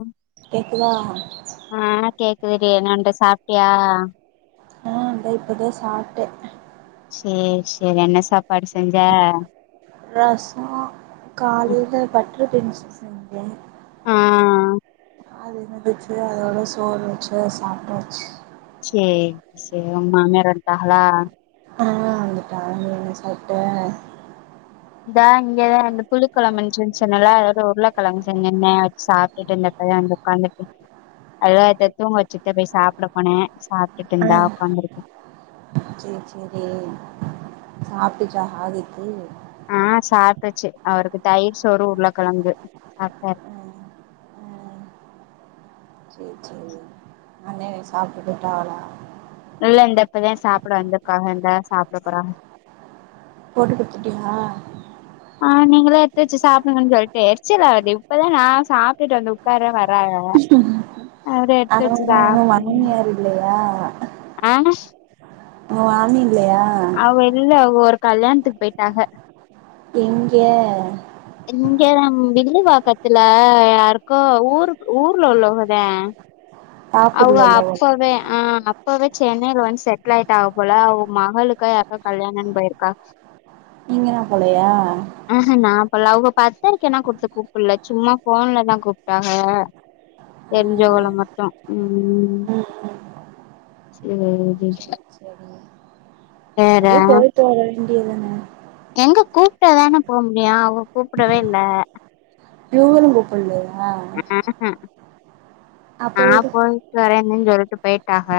அம் கேக்குதா ஆ கேக்குது டி என்னான்டு சாப்ட்டியா ஆ தா இப்போ தா சாப்டே சேரி சேரி என்ன சாப்பாடு செஞ்ச ரசோ காலேல பட்டர் பீன்ஸ் செஞ்சே ஆ அது இருந்துச்சு அதோட சோறு வச்ச சாப்டாச்சு சேரி சேரி ஒ மாமியார் வந்ட்டார்களா ஆ வந்துட்டாக நீ என்ன சாப்ட இந்தா இங்கே இந்த புளிகொழம்பு இருந்துச்சின்னல்லா எதோ உருளகெழங்கு செஞ்சேனே வச்சு சாப்ட்டுட்டு இருந்தே இப்பதா வந்து உக்கார்ந்திருக்கே அதா இத தூங்க வச்சுட்டு போய் சாப்ட போனே சா கிட்டு ஆ இந்தா உக்காந்து இருக்கே சேரி சேரி சாப்டுச்சா ஆதிக்கு ஆ சாப்ட்ருச்சு அவருக்கு தயிர் சோறு உருளகெழங்கு சாப்ட்டாரு ம் ம் சேரி சேரி அண்ணே சாப்ட்டு போய்ட்டாகளா இல்ல இந்த இப்பதே சாப்ட வந்திருக்காக இந்த சாப்ட போறாக போட்டு குடுத்துட்டீயா ஆ நீங்களே எடுத்து வச்சு சாப்டுங்கனு சொல்ட்டே எரிச்சலா வருது இப்பதா நா சாப்ட்டுட்டு வந்து உ உக்கார வராக அவரு எடுத்து ஆனா வச்சு உங்க சாப்டுனு மாமியார் இல்லையா ஆன ஷ் ஓ ஆமி இல்லையா அவ இல்ல அவ ஒரு கல்யாணத்துக்கு போயிட்டாக எங்கே இங்கத வில்லிவாக்கத்துல யாருக்கோ ஊரு ஊர்ல உள்ளவுகதே அவுக தாக்கூர்ல உள்ளவ அப்பவே ஆ இப்பவே சென்னையில வந்து செட்டில் ஐயிட்டா ஆக போல அவுக மகளுக்க யாருக்கே கல்யாணனு போயிருக்கா நீங்கலா போலையா ஆ க நா போல அவங்க பத்திரிகைல குடுத்து கூப்பிடல சும்மா போன்லதா கூப்பிட்டாங்க தெரிஞ்சவங்கள ம் மட்டு ம் ம் சேரி சேரி சிஸ் அப்டியோ வேற போயிட்டு வர வேண்டியது தானே எங்க கூப்பிடதானே போக முடியு அவங்க கூப்பிடவே இல்ல இவங்களு கூப்பலையா ஆகா அப்ப நா விடு போயிட்டு வரேன்னன்னு சொல்லிட்டு போயிட்டாங்க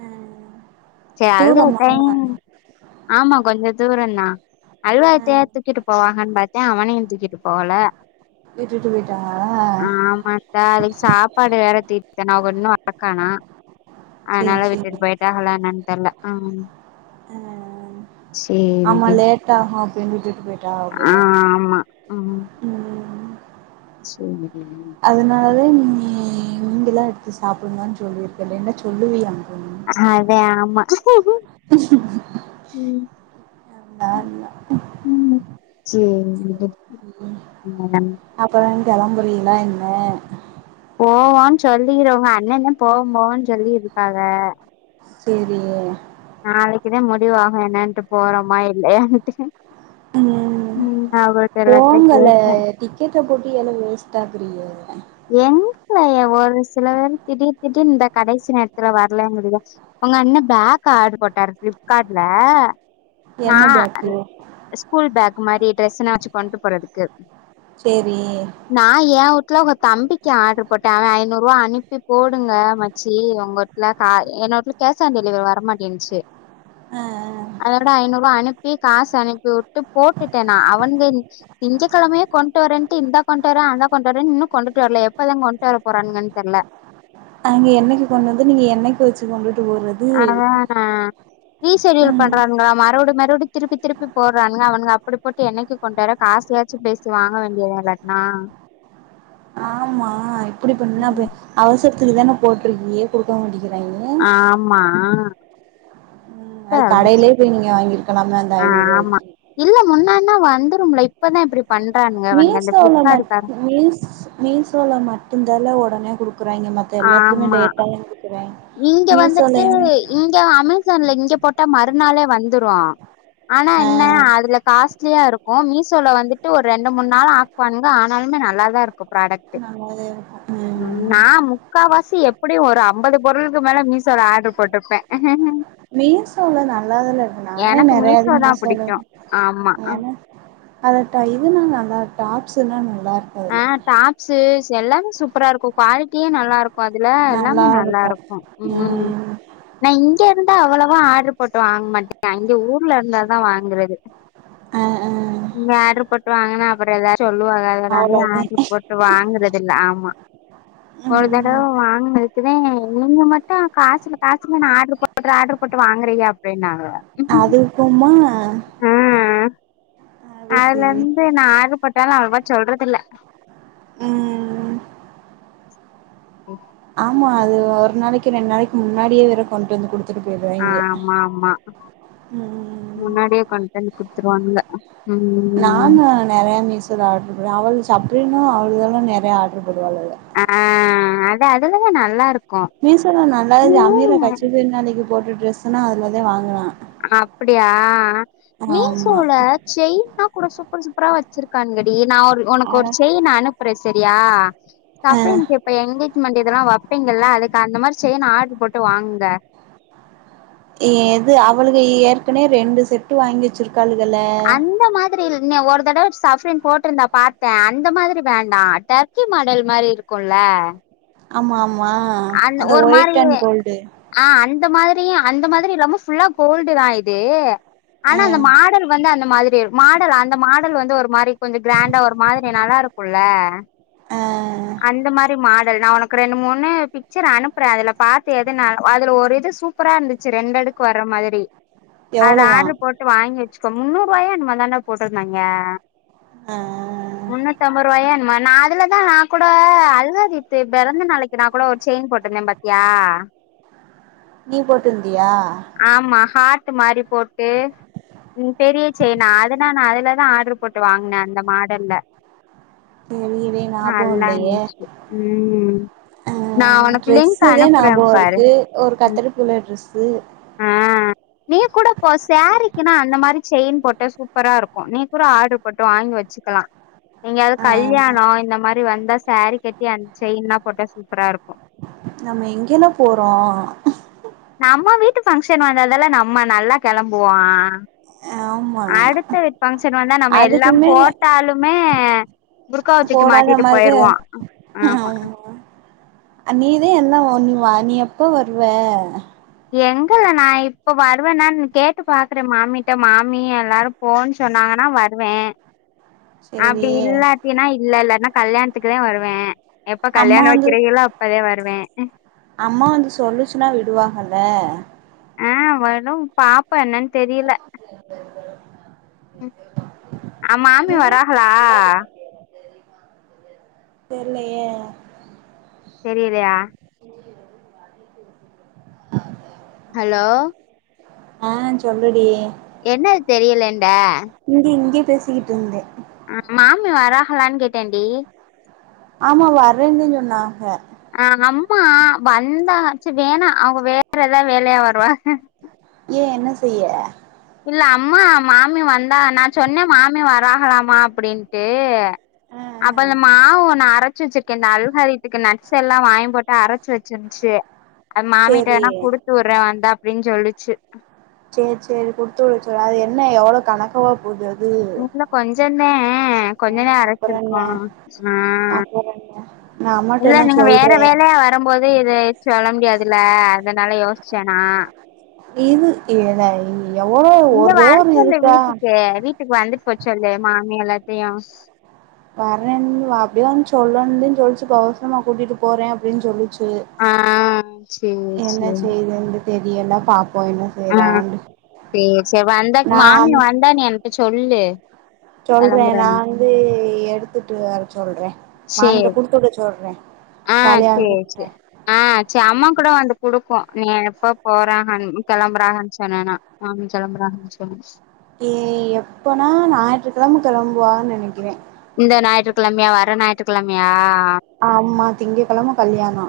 ஆ சேரி தூரமா [unintelligible] ஆமா கொஞ்சோ தூர தா ஆ அல்வாத்தா தூக்கிட்டு போவாங்கன்னு பாத்தே அவனையு தூக்கிட்டு போகல விட்டுட்டு போயிட்டாங்களா ஆமா சாப்ப ப்பாடு வேற தீட்டேன அவங்க இன்னு வாரக்கானா சேரி அதனால சேரி விட்டுட்டு போய வந்ட்டாங்களா என்னானு தெரியல ஆ ஆ ஆமா லேட் ஆகு அப்டின்னு செல்லிட்டு போய் ஆ ஆமா ம் ம் சேரிங்க அதனால நீ இங்கெலா எடுத்து சாப்பிடுங்கனு சொல்லியிருக்கல்ல என்ன சொல்லுவிய ஆ அதே ஆமா ம் [unintelligible] ம் சேரிங்க [unintelligible] அப்புற கிளம்பரிங்களா என்ன போவோம்னு சொல்லிருவங்க அண்ணனே போக போன்னு சொல்லிருக்காங்க சேரி நாளைக்குதா முடிவாகு என்னாட்டு போறோமா இல்லையான்டு ம் அவர் எல்லாத்தையு போங்கல கேட்டே டிக்கெட்ட போட்ட ஏலே வேஸ்ட் ஆக்கிறீக எங்க ஒரு சில பேர் திடீர் திடீர் இந்த கடைசி நேரத்துல வரலகிதுக உங்க அண்ணன் பேக் ஆர்டு போட்டாரு பிளிப்கார்டுல நா என்ன பேக்கு ஸ்கூல் பேக் மாரி ட்ரெஸ்ன வச்சிகொண்டு போறதுக்கு சேரி நா ஏன் உட்டு்ல உங்க தம்பிக்கு ஆர்டரு போட்டே அவன் ஐநூறு ரூவா அனுப்பி போடுங்க சி உங்க வீட்டு்ல கா என் உட்ல கேஷ் ஆன் டெலிவரி வர மாட்டேன்னுச்சி ஆ ஆ அதோட ஐனூருரூப் அனுப் இப்பியு காசு அனுப்பி வுட்டு போட்டுட்டே நா அவனுங்க திங்க கிழமே கொண்டு வரேட்டு இந்தந்தா கொண்டுவர அந்தா கொண்டுவரே இன்னு கொண்டுட்டு வரல எப்பதா கொண்டுட்டு வர போறானங்கன்னு தெரியல கொன் அவங்க என்னைக்கு கொண்டு வந்து நீங்க என்னைக்கு வச்சி கொண்டுட்டு போறது அதா நா ரீஷெடியூல் ம் பண்றாங்களா மறுபடி மறுபடி திருப்பி திருப்பி போடுறானுங்க அவனுங்க அப்டி போட்டு என்னைக்கு கொ கொண்டு வரா காசியாச்சி பேசி வாங்க வேண்டி இல்லாடனா ஆமா இப்படி பண்னா அவசரத்துக்கு தானே போட்டிருக்கி குடுக்க மாட்டக்கிறேங்க ஆமா ஆ அது கடையிலயே போய் நீங்க வாங்கிருக்கலா அந்த ஐநூறு ஆமா ரூபாய்க்கி இல்ல முன்னான்னா வந்துரும்ல இப்பதா இப்டி பண்றான் மீசோலா மட் மீஸ் மீசோல மட்டும்தாலே ஒடனே குடுக்குறாங்க மத்த எல்லாத்துலயுமே ஆமா லேட்டாதா கு இங்க வந்துட்டு இங்க அமேசான்ல இங்க போட்டா மறுநாளே வந்துரு ஆனா என்ன ஆ அதுல காஸ்லியா இருக்கு மீசோல வந்துட்டு ஒரு ரெண்டு மூணு நாள் ஆ வந்து ஆனாலுமே நல்லா தா இருக்கு ப்ராடக்ட்டு அதாவது நா முக்கா வாசி எப்டியு ஒரு ஐம்பது பே பொருளுக்கு மேல மீசோல ஆடர்ரு போட்டிருப்பே மீசோல நல்லாதனே இருக்கு நானே நெறையது மீஷோ தா மீசேல புடிக்கு ஆமா ஏன்னா அத இதுன்னா நல்லா டாப்ஸ்சல்லா நல்லா இருக் அதுல டாப்ஸ்சு எல்லாமே சூப்பரா இருக்கு குவாலிட்டியே நல்லா இருக்கு அதுல எல்லாமே நல்லா இருக்கு ம் நா இங்க இருந்தா அவ்வளவா ஆர்டரு போட்டு வாங்க மாட்டே அங்க ஊர்ல இருந்தாதா வாங்குறது ஆ ஆ இங்க ஆட்ரு போட்டு வாங்கன்னா அப்புறோ ஏதா சொல்லுவாங்க அதனால அவ்ளோதே ஆட்ரு போட் வாங்குறத இல்ல ஆமா ஒரு தடவ ம் வாங்கினதுக்குதே நீங்க மட் கா காசுல காசுலனு ஆர்டரு போட்டு ஆர்டரு போட்டு வாங்குறியா அப்படின்னாங்க போமா ஆ அதுல சேரி இருந்து நா ஆடர்ப்பேட்டாலு அவ்வளவா சொல்றது இல்ல ம் ஓ ஆமா அது ஒரு நாளைக்கு ரெண்டு நாளைக்கு முன்னாடியே வேற கொண்டு வந்து கொடுத் ஆமா ஆமா ம் முண்ணாடியே கொண்டுவந்து குடுத்துருவாங்க நானு நெறைய மீசோல ஆடாரு அவள் சப்பரின்னு அவள்களு நேரையா ஆர்டரு பேடுவளுக ஆ அது அதுத நல்லா இருக்கு மீசோல நல்லாருக்கு அமீரை கச்சி பனாளிக்கு போட்ட டிரெஸ்செல்லா அதுலதா வாங்குனா ஆன அப்படியா ஆமா மீசோல செய்னா கூட சூப்பர் சூப்பரா வச்சிருக்கான்கடி நா ஒரு உனக்கு ஒரு ஆனா செய்ன் அனுப்புறே செரியா சப்ரின் எப் இப்ப எங்கேஜ்மெண்ட் இதெல்லா வெப்பீங்கில்ல அதுக்கு அந்த மாரி செயின் ஆர்டர் போட்டு வாங்குங்க எது அவளுக ஏற்கனவே ரெண்டு செட்டு வாங்கி வச்சருக்காளுங்களே [unintelligible] ஒரு தடவ சப்ரின் போட்டிருந்தா பாத்தே அந்த மாதிரி வேண்டா டர் கி மாடல் மாரி இருக்குல்ல ஆமா ஆமா அந்த ஒரு மாரி ஒயிட் அண் கோல்டு ஆ அந்த மாதிரி அந்த மாதிரி ரொம்ப ஃபுள்ளா இல்லாம கோல்டு தா இது ஆனா அந்த மாடல் வந்து அந்த மாதிரி இரு மாடல் அந்த மாடல் வந்து ஒரு மாரி கொஞ்சு கிராண்டா ஒரு மாதிரி நல்லா இருக்குல ஆ அந்த மாரி மாடல் நா உனக்கு ரெண்டு மூணு பிக்சர் அனுப்புறே அதுல பாத்து எது ந அதுல ஒரு இது சூப் சுப்பரா இருந்துச்சு ரெண்டு அடுக்கு வர மாதிரி அத எவ்வளவா ஆர்டரு போட்டு வாங்கி வச்சிக்கோ முந்நூறு ரூவாயோ என்னமோ தாண்டா போட்ருந்தாங்கே ஆ முந்நூத்தி ஐம்பது ரூவாயோ என்னமோ நா அதுலதா நா கூட அல்காதித்து பிறந்த நாளைக்கி நா கூட ஒரு செயின் போட்ருந்தே பாத்தியா நீ போட்டிருந்தியா ஆமா ஹாட் மாரி போட்டு ம் பெரிய செய்னா அதுனா நா அதுலதா ஆடரு போட்டு வாங்குனே அந்த மாடல்ல [unintelligible] வே நல்லாருந்துச்சி ம் ஆ நா உனக்கு லிங்க் ட்ரெஸ்சு தே அனுப்புறே ஞாபகோ பாரு இருக்கு ஒரு ம் கத்திரீ பூ கலர் ட்ரெஸ்சு ஆ நீ கூட போ சேரீக்குனா அந்த மாரி செயின் போட்ட சூப்பரா இருக்கு நீ கூட ஆடரு போட்டு வாங்கி வச்சிக்கலா எங்கயாது ஆ கல்யாணோ இந்த மாரி வந்தா சேரீ கட்டி அந்த செயின்லா போட்டா சூப்பரா இருக்கு நம்ம எங்கேல போறோ நம்ம வீட்டு ஃபங்க்ஷன் வந்தாதால்ல நம்ம நல்லா கெளம்புவோ ஆமா அடுத்த வீட்டு ஃபங்க்ஷன் வந்தா நம்ம எல்லா அதுக்குமே போட்டாலுமே புர்காவ தூக்கி போடாத மாட்டிட்டு மாரிதா போயிருவோ ஆமா நீதே எல்லா வந் வ நீ எப்ப வருவ எங்கல்ல நா இப்ப வருவேனான்னு கேட்டு பாக்குறே மாமிட்ட மாமி எல்லாரு போன்னு சொன்னாங்கன்னா வருவே சேரி அப்டி இல்லாட்டினா இல்ல இல்லாட்னா கல்யாணத்துக்குதா வருவே எப்ப அம்மா கல்யாணோ வந்து வக்கிறீகளோ அப்பதா வருவே அம்மா வந்து சொல்லுச்சின்னா விடுவாங்கல்ல வரும் பாப்போ என்னன் தெரியல [inaudible] ஆ மாமி வர்றாகளா தெர்லயே தெரியலயா ஹலோ ஆ சொல்லுடி என்னது தெரியலண்ட இங்க இங்க பேசிக்கிட்டு இருந்தே ஆ மாமி வர்றாகளான்னு கேட்டே டி ஆமா வர்றேன்தே சொன்னாக ஆ அம்மா வந்தா செரி வேணா அவுக வேற ஏதாது வேலையா வருவாக ஏ என்ன செய்ய இல்ல அம்மா மாமி வந்தாக நா சொன்னே மாமி வர்றாகலாமா அப்டின்ட்டு ஆ அப்ப ஆ அந்த மாவு நா அரைச்சி வச்சிருக் கே இந்த அல்ஹாரித்துக் நட்ஸ் எல்லா வாங்கி போட்டு அரைச்சி வச்சிருந்துச்சி அது மாமிட்ட சேரி வேணா குடுத் து விட்றே வந்தா அப்டின் சொல்லுச்சி சேரி சேரி குடுத்துவிட சொல் அது என்ன எவ்ள கணக்கவா போது அது இல்ல கொஞ்சந்தே ஆ கொஞ்சந்தே அப்புறோ என்ன அரச்சிருக்கோ ஆ நாமோ இல்ல நீங்க வேற வேலயா வரம்போது இத சொல்ல முடியாதுல்ல அதுனால யோசிச்சே நா இது இதுனா இவ்ளவு ஒரே ஒரு இதுக்கா வீட்டுக் வந்துட் போச்சா இல்லையா மாமி எல்லாத்தியு வர்றேன் அப்டிதா சொல்லனுன்தா சொல்ச்சு இப்ப அவசரமா கூட்டிட்டு போறே அப்டின் சொல்லுச்சு ஆ சேரி என்ன சேரி செய்துன்டு தெரியல பாப்போ இன்னு ஆ சேர் சேர் வந்தா மாமி நான் வந்தா நீ என்ட்ட சொல்லு சொல்றேன் நா கெளம்புறேன்னு வந்து எடுத்துட்டு வர சொல்றேன் சேரி மாமிட்ட குடுத்துட சொல்றேன் ஆ ஜாலியா சேர் சேர் ஆ ச அம்மா கூட வந்து குடுக்கு நீ எப்ப போறாங்கன் கெளம்புறாங்கன் சொன்னனா மாமி கெளம்புறாங்கன் சொல்லி ஏ எப்பனா ஞாய்ற்றுக்கிழம கெளம்புவாக நெனைக்கிறே இந்த ஞாய்ற்றுக்கிழம்யா வர ஞாய்ற்றுக்கிழம்யா ஆமா திங்ககெழம கல்யாணோ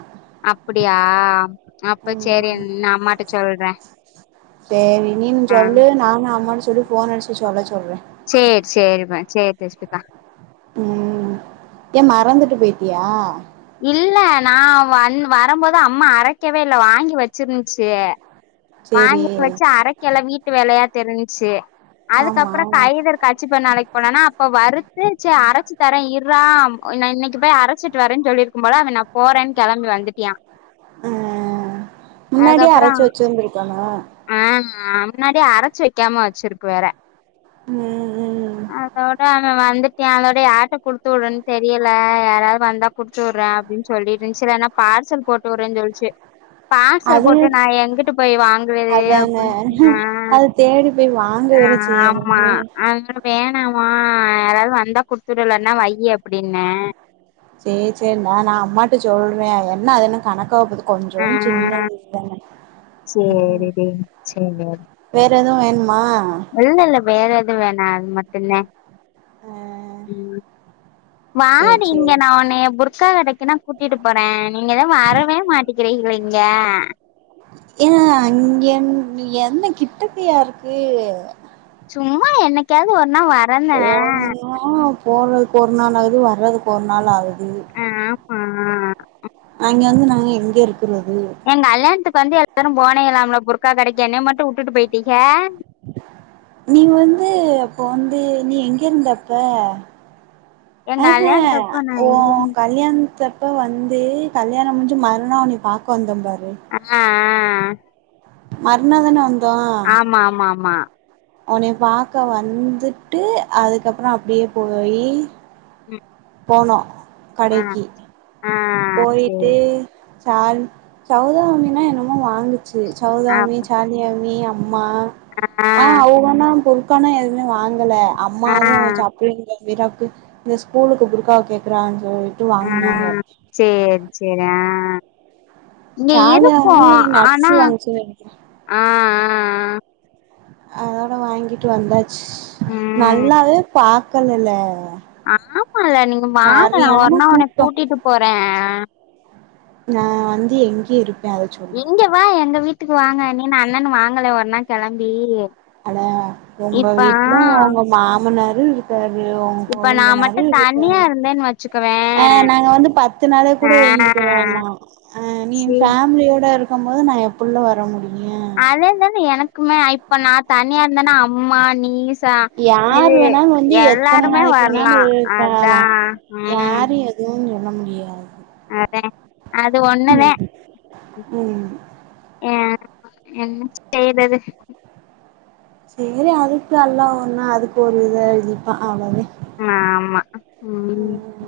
அப்புடியா அப்ப சேரி நான் அம்மாட்ட சொல்ற சேரி நீன்னு சொல்லு நானு அம்மாட்ட சொல்லி ஃபோன் அடிச்ட்டு சொல்ல சொல்ற சேர் சேரி மா சேர் ரேஷ்மித்தா ம் ஏன் மறந்துட்டு போய்ட்டியா இல்ல நான் வந் வரம்போது அம்மா அரைக்கவே இல்ல வாங்கி வச்சிர்ந்ச்சு சரி வாங்கி வச்சு அரைக்கல வீட்டு வேலையா தெரிஞ்சிச்சு அதுக்கப்புறோ ஆமா கைல இரு கர்ச்சிப்ப நளைக் போனானா அப்ப வறுத்துருச்சு அரச்சி தர இர்றா இன்ன இன்னைக்கு போய் அரச்சிட்டு வரேன் சொல்லிரு க்கும் போல அவன் நான் போறேன் கெளம்பி வந்துட்யான் முன்னாடியே அரச்சு வச்சுருந்திருக்கணு ஆமா முன்னாடியே அரச்சு வைக்காம வச்சிருக்கு வேற ம் ம் ம் அதோட அவன் வந்துட்யான் அதோட யாரட்ட குடுத்து உடன் தெரியல யாராது வந்தா குடுத்துவுற அப்டின் சொல்லிருந்ச்சு இல்லனா பார்சல் போட்டுவுட்ரேன் சொல்ச்சு பார்சல் அது போட்டு நான் எங்குட் போய் வாங்குறது அதானே அப்டின் ஆ அது தேடி போய் வாங்க வேற ஆமா செய்யணுமே அதுலா வேணாமா யாராது வந்தா குடுத்துடு இல்லனா வையி அப்புடின்ன சேர் சேர் மா நான் அம்மாட்ட சொல்றே என்ன அதென்ன கணக்கவா போது ஆ கொஞ்சோன் சின்ன இதுதான ம் சேரிடி சேரி வேற எதுவு வேண்மா இல்ல இல்ல வேற எது வேணா அது மட்டுந்தா ஆ ம் சேரி வாடி இங்க சேரி நான் ஒன்னய ஒரு ஸா கடைக்குனா கூட்டிட்டு போற நீங்கதா வரவே மாட்டிக்கிறீங்ளே இங்க ஏ இங்கென் நீ என்ன கிட்டக்கியா இருக்கு சும்மா என்னைக்காது ஒருநா வரன்ன ஆ போறதுக்கு ஒரு நாள் ஆகுது வர்றதுக்கு ஒரு நாள் ஆகுது ஆ ஆமா அங்க வந்து நாங்க எங்க இருக்குறது என் கல்யாண்த்துக் வந்து எல்லாரு போனீங்கலாம்ல குர்க்கா கடைக்கு என்னய மட்டு உட்டுட்டு போயிட்டீங்க நீ வந்து அப்போ வந்து நீ எங்க இருந்த அப்ப என் ஆஹ கல்யாணத்தப்ப நா எங்க ஓன் கல்யாண்த்தப் போ வந்து கல்யாணோ முடிஞ்சு மறுநா உன்னிய பாக்க வந்தன் பாரு ஆமா மறுநாதான வந் ஆமா ஆமா ஆமா உன்னைய பாக்க வந்துட்டு அதுக்கப்றோ அப்டியே போய் ம் போனோ ஆ, கடைக்கி ஆ. சரி. போய்ட்டு சால் சவுதா அம்பனா என்னமோ வாங்கு சேரி‌ சௌதாமி அப்ப சாலியாமி அம்மா ஆ அவுங்க தா பொருக்கான எதுவுமே வாங்கல அம்மா ஆ, வச்சு அப்டி விராக்கு இந்த ஸ்கூலுக்கு புருக்காவ கேக்குறான்னு சொல்லிட்டு வாங்குனாங்க சேரி சேரி ஆ இங்க இருக்கு சாலியாவுமே நட்ஸ் ஆனா வாங்குச்சு நெனைக்கிறே ஆ ஆ ஆ அதோட வாங்கிட்டு வந்தாச்சு ம். நல்லாவே பாக்கலல்ல ஆமால்ல நீங்க வாங்க நா ஒரு நாள் உன்ன கூட்டோ கூட்டிட்டு போறே நா வந்து எங்கேயோ இருப் இங்க வா எங்க வீட்டுக்கு வாங்க நீனு அண்ணனு வாங்கலே ஒரு நாள் கெளம்பி ஹலோ உங்க இப்ப ஆ வீட்லு உங்க மாமனாரு இரு க்காரு உங்க இப்ப நான் கொழுந்தனாரு மட்டும் தனியா இருக்காரு இருந்தேன்னு ஆ வச்சுக்கவேன். நாங்க வந்து பத் து நாளே ஆ. கூடே இருந்துக்கிறேன்னா அ நீ உ சி பேம்லியோட இருக் கும்போது நா எப்புள்ள வர முடியு அதாவது வந்து எனக்குமே இப்ப நா தனியாருந்தோனா அம்மா நீயு ச யார் மேரி வேணாலு வந்து எத்தன எல்லாருமே நாளைக்கு வேணாலு வர்லா அதா ம் ஏதுவு சொல்ல முடியாது அதே அது ஒண்ணுதே ம் ஏ என்ன செய்தது சேரி அதுக்கு அல்லா ஒன்னா அதுக்கு ஒரு இதா எழுதிருப்பா அவ்ளோதே ம் ஆமா ம் ம்